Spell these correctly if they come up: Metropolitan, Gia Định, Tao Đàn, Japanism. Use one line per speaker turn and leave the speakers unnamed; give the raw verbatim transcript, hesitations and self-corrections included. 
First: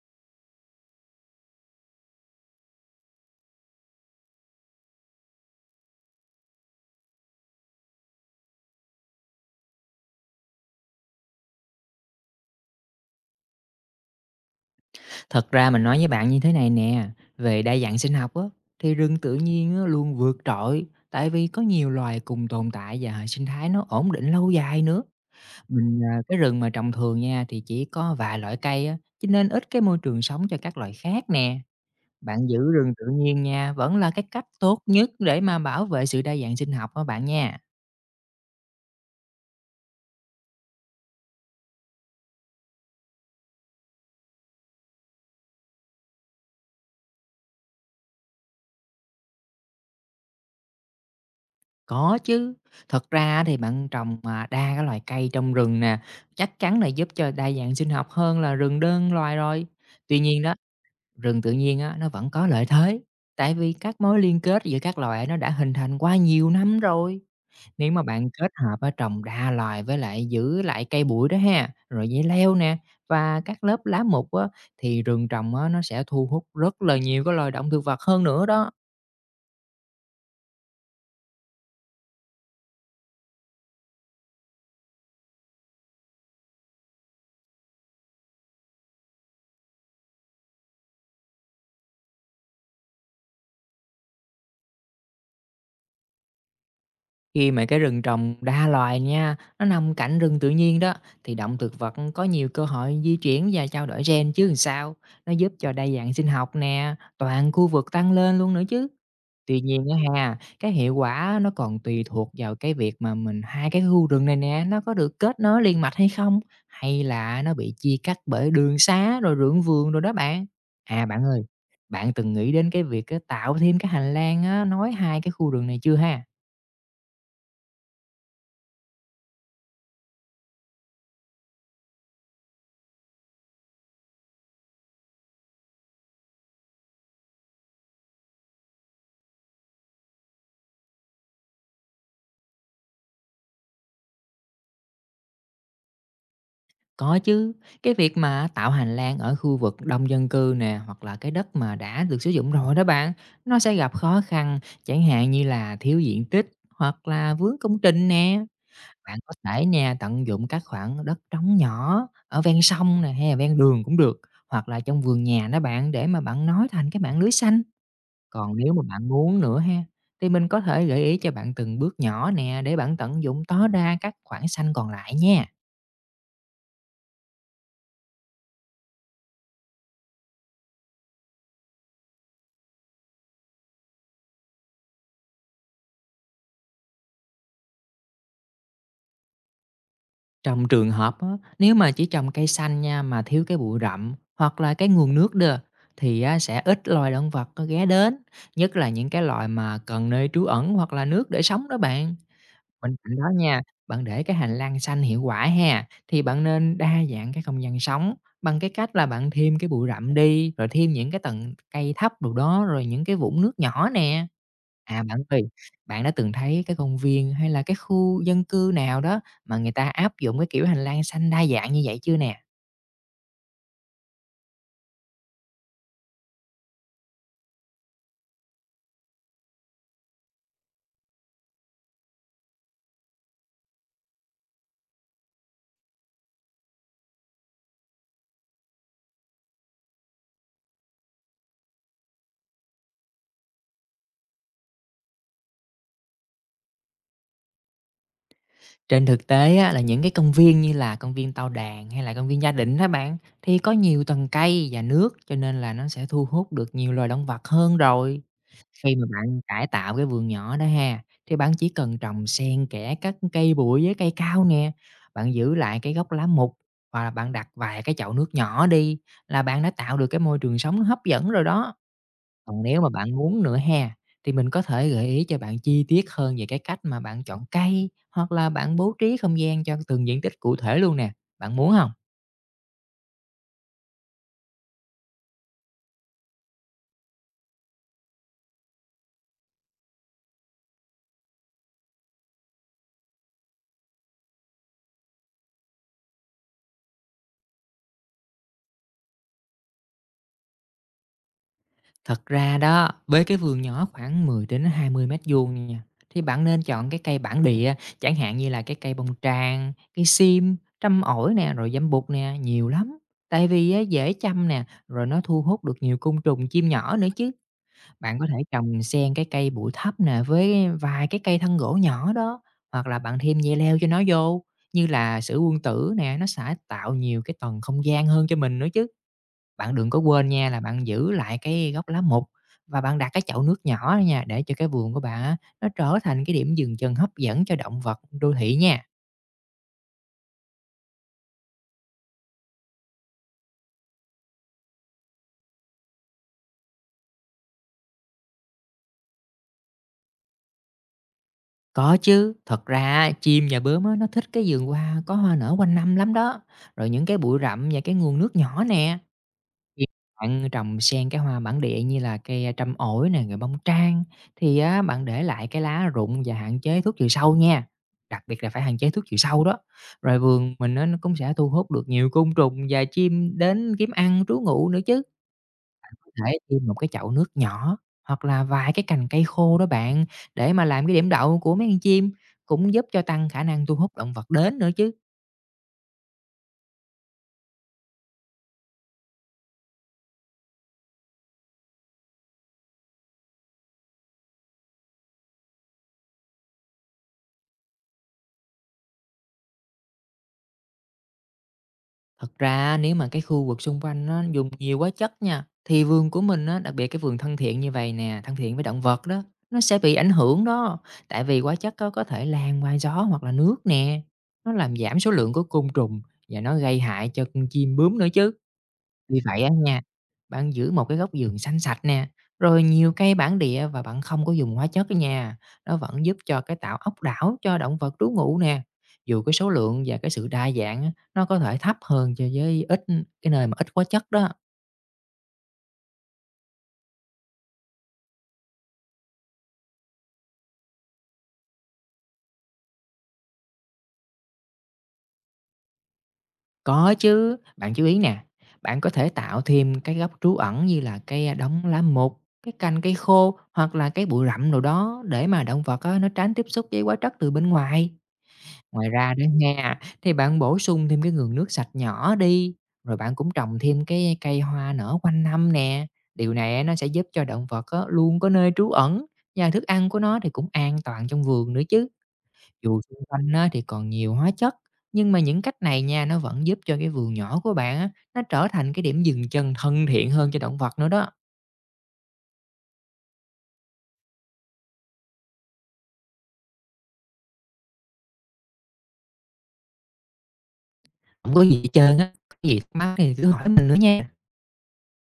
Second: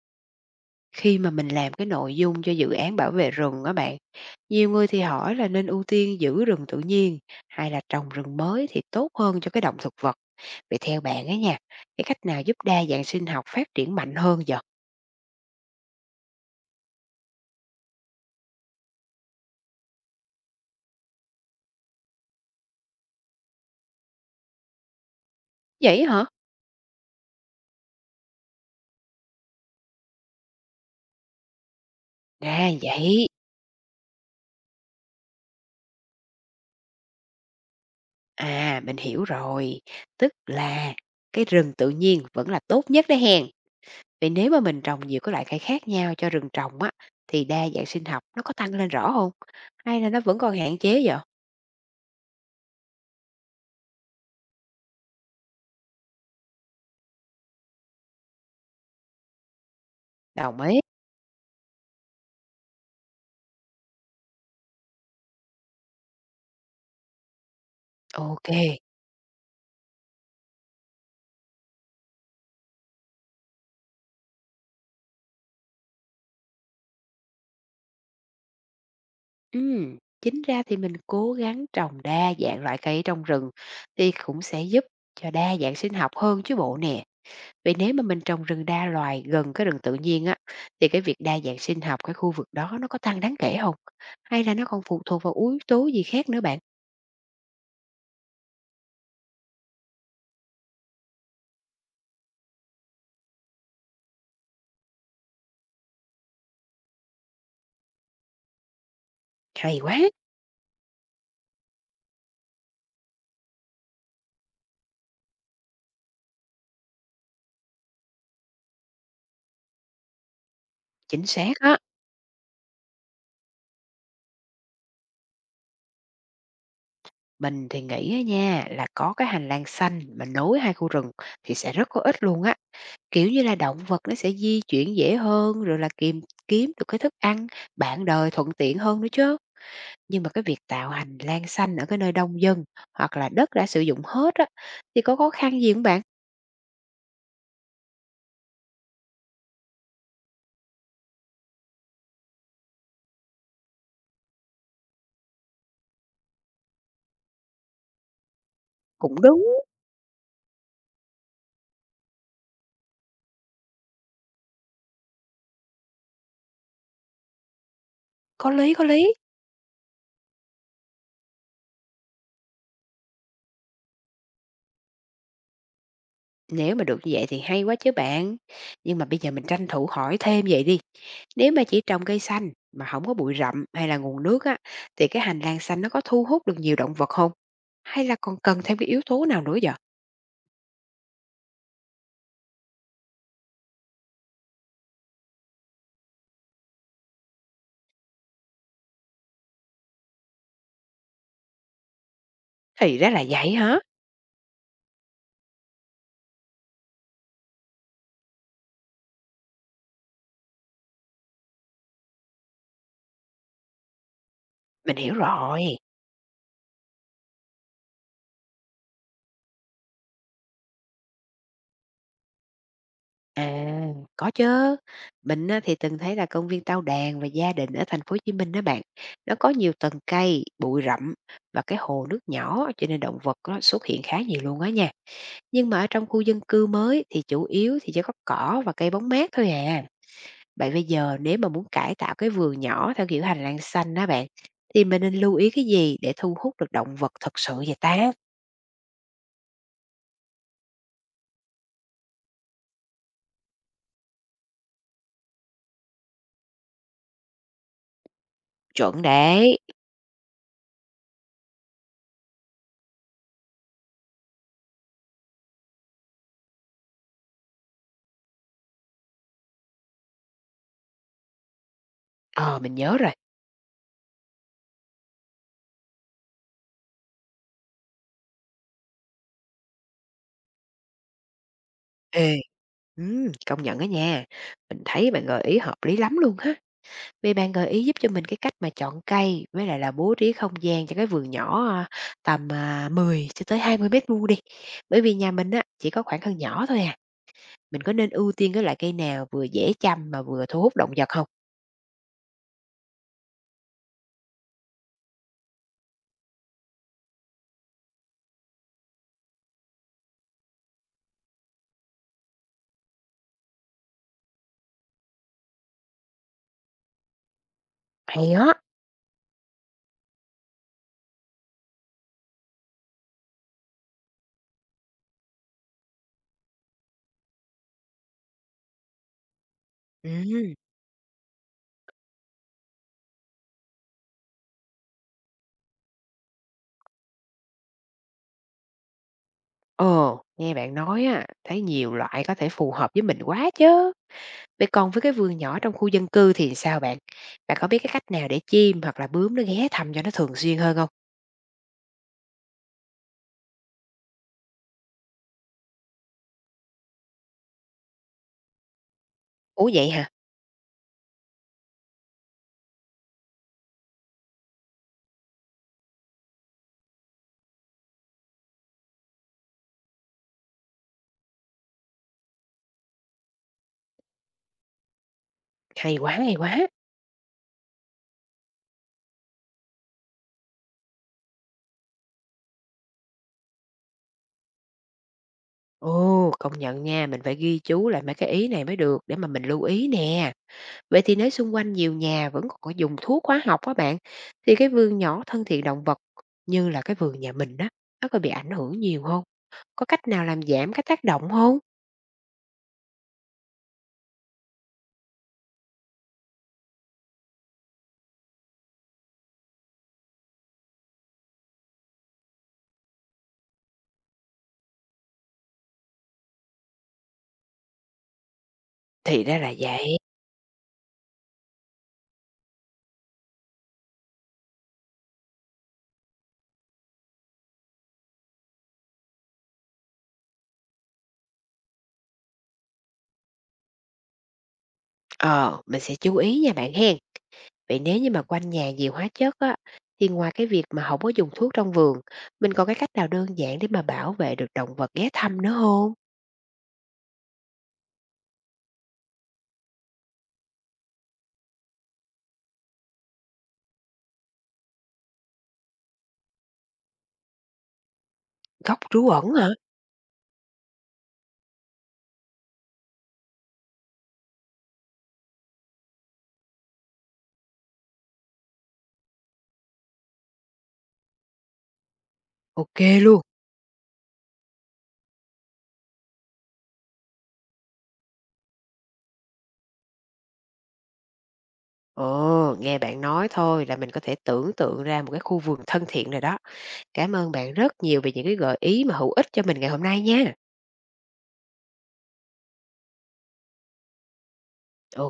Khi mà mình làm cái nội dung cho dự án bảo vệ rừng á bạn, nhiều người thì hỏi là nên ưu tiên giữ rừng tự nhiên hay là trồng rừng mới thì tốt hơn cho cái động thực vật. Vậy theo bạn ấy nha, cái cách nào giúp đa dạng sinh học phát triển mạnh hơn giờ?
Thật ra mình nói với bạn như thế này nè, về đa dạng sinh học á, thì rừng tự nhiên á, luôn vượt trội tại vì có nhiều loài cùng tồn tại và hệ sinh thái nó ổn định lâu dài nữa. Mình
Vậy
à,
hả?
cái rừng mà trồng thường nha thì chỉ có vài loại cây á, cho nên ít cái môi trường sống cho các loài khác nè. Bạn giữ
À
rừng tự
vậy,
nhiên nha, vẫn là cái cách tốt nhất để mà bảo vệ sự đa dạng sinh học đó bạn nha.
à mình hiểu rồi. Tức là cái rừng tự nhiên vẫn là tốt nhất đấy hèn. Vậy nếu mà mình trồng nhiều cái loại cây khác nhau cho rừng trồng á, thì đa dạng sinh học nó có tăng lên rõ không? Hay là nó vẫn còn hạn chế vậy?
Có chứ, thật ra á thì bạn trồng, à, đa cái loài cây trong rừng nè, chắc chắn là giúp cho đa dạng sinh học hơn là rừng đơn loài rồi. Tuy nhiên đó,
Đồng ý.
rừng tự nhiên á, nó vẫn có lợi thế, tại vì các mối liên kết giữa các loài nó đã hình thành qua nhiều năm rồi. Nếu mà bạn
Ok.
kết hợp á, trồng đa loài với lại giữ lại cây bụi đó ha, rồi dây leo nè, và các lớp lá mục á, thì rừng trồng á, nó sẽ thu hút rất là nhiều cái loài động thực vật hơn nữa đó.
Ừm, chính ra thì mình cố gắng trồng đa dạng loại cây trong rừng thì cũng sẽ giúp cho đa dạng sinh học hơn chứ bộ nè. Vì nếu mà mình trồng rừng đa loài gần cái rừng tự nhiên á, thì cái việc đa dạng sinh học cái khu vực đó nó có tăng đáng kể không? Hay là nó còn phụ thuộc vào yếu tố gì khác nữa bạn?
Khi mà cái rừng trồng đa loài nha, nó nằm cạnh rừng tự nhiên đó, thì động thực vật có nhiều cơ hội di chuyển và trao đổi gen chứ làm sao. Nó giúp cho đa dạng sinh học nè, toàn khu vực tăng lên luôn nữa chứ. Tuy
Hay
nhiên á
quá,
ha, cái hiệu quả nó còn tùy thuộc vào cái việc mà mình hai cái khu rừng này nè, nó có được kết nối liền mạch hay không, hay là nó bị chia cắt bởi đường xá rồi ruộng vườn rồi đó bạn. À bạn
chính
ơi,
xác á.
bạn từng nghĩ đến cái việc á, tạo thêm cái hành lang á, nói hai cái khu rừng này chưa ha?
Mình thì nghĩ á nha là có cái hành lang xanh mà nối hai khu rừng thì sẽ rất có ích luôn á. Kiểu như là, động vật nó sẽ di chuyển dễ hơn, rồi là kìm kiếm được cái thức ăn, bạn đời thuận tiện hơn nữa chớ. Nhưng mà cái việc tạo hành lang xanh ở cái nơi đông dân hoặc là đất đã sử dụng hết á, thì có khó khăn gì không bạn?
Có chứ, cái việc mà tạo hành lang ở khu vực đông dân cư nè hoặc là cái đất mà đã được sử dụng rồi đó bạn, nó sẽ gặp khó khăn chẳng hạn như là thiếu diện tích hoặc là vướng công trình nè.
Cũng
Bạn có
đúng,
thể nè tận dụng các khoảng đất trống nhỏ ở ven sông nè hay là ven đường cũng được, hoặc là trong vườn nhà đó bạn, để mà bạn nói thành cái mạng lưới xanh.
có
Còn nếu
lý,
mà
có
bạn
lý.
muốn nữa ha, thì mình có thể gợi ý cho bạn từng bước nhỏ nè, để bạn tận dụng tối đa các khoảng xanh còn lại nha.
Nếu mà được như vậy thì hay quá chứ bạn. Nhưng mà bây giờ mình tranh thủ hỏi thêm vậy đi, nếu mà chỉ trồng cây xanh mà không có bụi rậm hay là nguồn nước á, thì cái hành lang xanh nó có thu hút được nhiều động vật không? Hay là còn cần thêm cái yếu tố nào nữa vậy?
Trong trường hợp á, nếu mà chỉ trồng cây xanh nha mà thiếu cái bụi rậm hoặc là cái nguồn nước đó, thì á, sẽ ít loài động vật có ghé đến, nhất là những cái loài mà cần nơi trú ẩn hoặc là nước để sống đó bạn. Bên
Thì ra
cạnh
là
đó
vậy
nha,
hả?
bạn để cái hành lang xanh hiệu quả ha, thì bạn nên đa dạng cái không gian sống bằng cái cách là bạn thêm cái bụi rậm đi, rồi thêm những cái tầng cây thấp đồ đó, rồi những cái vũng nước nhỏ nè.
Mình
À,
hiểu
bạn ơi,
rồi.
bạn đã từng thấy cái công viên hay là cái khu dân cư nào đó mà người ta áp dụng cái kiểu hành lang xanh đa dạng như vậy chưa nè?
À, có chứ. Mình á, thì từng thấy là công viên Tao Đàn và Gia đình ở thành phố Hồ Chí Minh đó bạn, nó có nhiều tầng cây, bụi rậm và cái hồ nước nhỏ cho nên động vật nó xuất hiện khá nhiều luôn á nha. Nhưng mà ở trong khu dân cư mới thì chủ yếu thì chỉ có cỏ và cây bóng mát thôi à. Vậy bây giờ nếu mà muốn cải tạo cái vườn nhỏ theo kiểu hành lang xanh đó bạn, thì mình nên lưu ý cái gì để thu hút được động vật thật sự vậy ta?
Trên thực tế á, là những cái công viên như là công viên Tao Đàn hay là công viên Gia Định á bạn, thì có nhiều tầng cây và nước, cho nên là nó sẽ thu hút được nhiều loài động vật hơn rồi. Khi
Chuẩn
mà bạn
đấy.
cải tạo cái vườn nhỏ đó ha, thì bạn chỉ cần trồng xen kẽ các cây bụi với cây cao nè, bạn giữ lại cái gốc lá mục, hoặc là bạn đặt vài cái chậu nước nhỏ đi, là bạn đã tạo được cái môi trường sống hấp dẫn rồi đó.
Ờ,
Còn
mình
nếu mà
nhớ rồi.
bạn muốn nữa ha, thì mình có thể gợi ý cho bạn chi tiết hơn về cái cách mà bạn chọn cây, hoặc là bạn bố trí không gian cho từng diện tích cụ thể luôn nè, bạn muốn không?
Ê Ừm, công nhận đó nha. Mình thấy bạn gợi ý hợp lý lắm luôn ha. Vì bạn gợi ý giúp cho mình cái cách mà chọn cây với lại là bố trí không gian cho cái vườn nhỏ, à, tầm, à, mười cho tới hai mươi mét vuông đi. Bởi vì nhà mình á, chỉ có khoảng sân nhỏ thôi à, mình có nên ưu tiên cái loại cây nào vừa dễ chăm mà vừa thu hút động vật không?
Thật ra đó, với cái vườn nhỏ khoảng mười đến hai mươi mét vuông nha, thì bạn nên chọn cái cây bản địa, chẳng hạn như là cái cây bông tràng, cây sim, trăm ổi nè, rồi dâm bụt nè, nhiều lắm. Tại vì á dễ chăm nè, rồi nó thu hút được nhiều côn trùng, chim nhỏ nữa chứ. Bạn có
Hay
thể
á.
trồng xen cái cây bụi thấp nè, với vài cái cây thân gỗ nhỏ đó, hoặc là bạn thêm dây leo cho nó vô, như là sữa quân tử nè, nó sẽ tạo nhiều cái tầng không gian hơn cho mình nữa chứ. Bạn đừng có quên nha,
Ừm,
là bạn giữ lại cái gốc lá mục và bạn đặt cái chậu nước nhỏ đó nha, để cho cái vườn của bạn á, nó trở thành cái điểm dừng chân hấp dẫn cho động vật đô thị nha.
ờ, nghe bạn nói á, thấy nhiều loại có thể phù hợp với mình quá chứ. Vậy còn với cái vườn nhỏ trong khu dân cư thì sao bạn? Bạn có biết cái cách nào để chim hoặc là bướm nó ghé thăm cho nó thường xuyên hơn không?
Có chứ, thật ra á, chim và bướm á, nó thích cái vườn hoa có hoa nở quanh năm lắm đó. Rồi những cái bụi rậm và cái nguồn nước nhỏ nè.
Ủa,
Khi
vậy hả?
bạn trồng xen cái hoa bản địa như là cây, a, trăm ổi nè, rồi bông trang, thì á bạn để lại cái lá rụng và hạn chế thuốc trừ sâu nha, đặc biệt là phải hạn chế thuốc trừ sâu đó. Rồi vườn mình á nó cũng sẽ thu hút được nhiều côn trùng và chim đến kiếm ăn, trú ngụ nữa chứ.
Hay
Có
quá, hay
thể thêm
quá!
một cái chậu nước nhỏ hoặc là vài cái cành cây khô đó bạn, để mà làm cái điểm đậu của mấy con chim, cũng giúp cho tăng khả năng thu hút động vật đến nữa chứ.
Ồ, công nhận nha, mình phải ghi chú lại mấy cái ý này mới được để mà mình lưu ý nè. Vậy thì nếu xung quanh nhiều nhà vẫn còn có dùng thuốc hóa học á bạn, thì cái vườn nhỏ thân thiện động vật như là cái vườn nhà mình đó nó có bị ảnh hưởng nhiều không? Có cách nào làm giảm cái tác động không?
Thật ra nếu mà cái khu vực xung quanh nó dùng nhiều quá chất nha, thì vườn của mình á, đặc biệt cái vườn thân thiện như vậy nè, thân thiện với động vật đó, nó sẽ bị ảnh hưởng đó. Tại vì hóa chất á, có thể lan qua gió hoặc là nước nè, nó làm giảm số lượng của côn trùng và nó gây hại cho con chim bướm nữa chứ. Vì
Thì ra
vậy á
là
nha,
vậy.
bạn giữ một cái góc vườn xanh sạch nè, rồi nhiều cây bản địa và bạn không có dùng hóa chất đó nha. Nó vẫn giúp cho cái tạo ốc đảo cho động vật trú ngụ nè. Dù cái số lượng và cái sự đa dạng á, nó có thể thấp hơn cho với ít cái nơi mà ít hóa chất đó.
Ờ, mình sẽ chú ý nha bạn hen. Vậy nếu như mà quanh nhà nhiều hóa chất á, thì ngoài cái việc mà không có dùng thuốc trong vườn, mình còn cái cách nào đơn giản để mà bảo vệ được động vật ghé thăm nữa không?
Có chứ, bạn chú ý nè, bạn có thể tạo thêm cái góc trú ẩn như là cây đống lá mục, cái cành cây khô hoặc là cái bụi rậm nào đó, để mà động vật á, nó tránh tiếp xúc với hóa chất từ bên ngoài.
Gốc
Ngoài
trú
ra đó
ẩn hả?
nha, thì bạn bổ sung thêm cái nguồn nước sạch nhỏ đi, rồi bạn cũng trồng thêm cái cây hoa nở quanh năm nè. Điều này á, nó sẽ giúp cho động vật á, luôn có nơi trú ẩn và thức ăn của nó thì cũng an toàn trong vườn nữa chứ.
OK
Dù xung
luôn.
quanh á, thì còn nhiều hóa chất, nhưng mà những cách này nha, nó vẫn giúp cho cái vườn nhỏ của bạn á, nó trở thành cái điểm dừng chân thân thiện hơn cho động vật nữa đó.
Ồ, nghe bạn nói thôi là mình có thể tưởng tượng ra một cái khu vườn thân thiện rồi đó. Cảm ơn bạn rất nhiều về những cái gợi ý mà hữu ích cho mình ngày hôm nay nha.
Không có gì hết trơn á, có gì thắc mắc thì cứ hỏi mình nữa nha.
Ừ.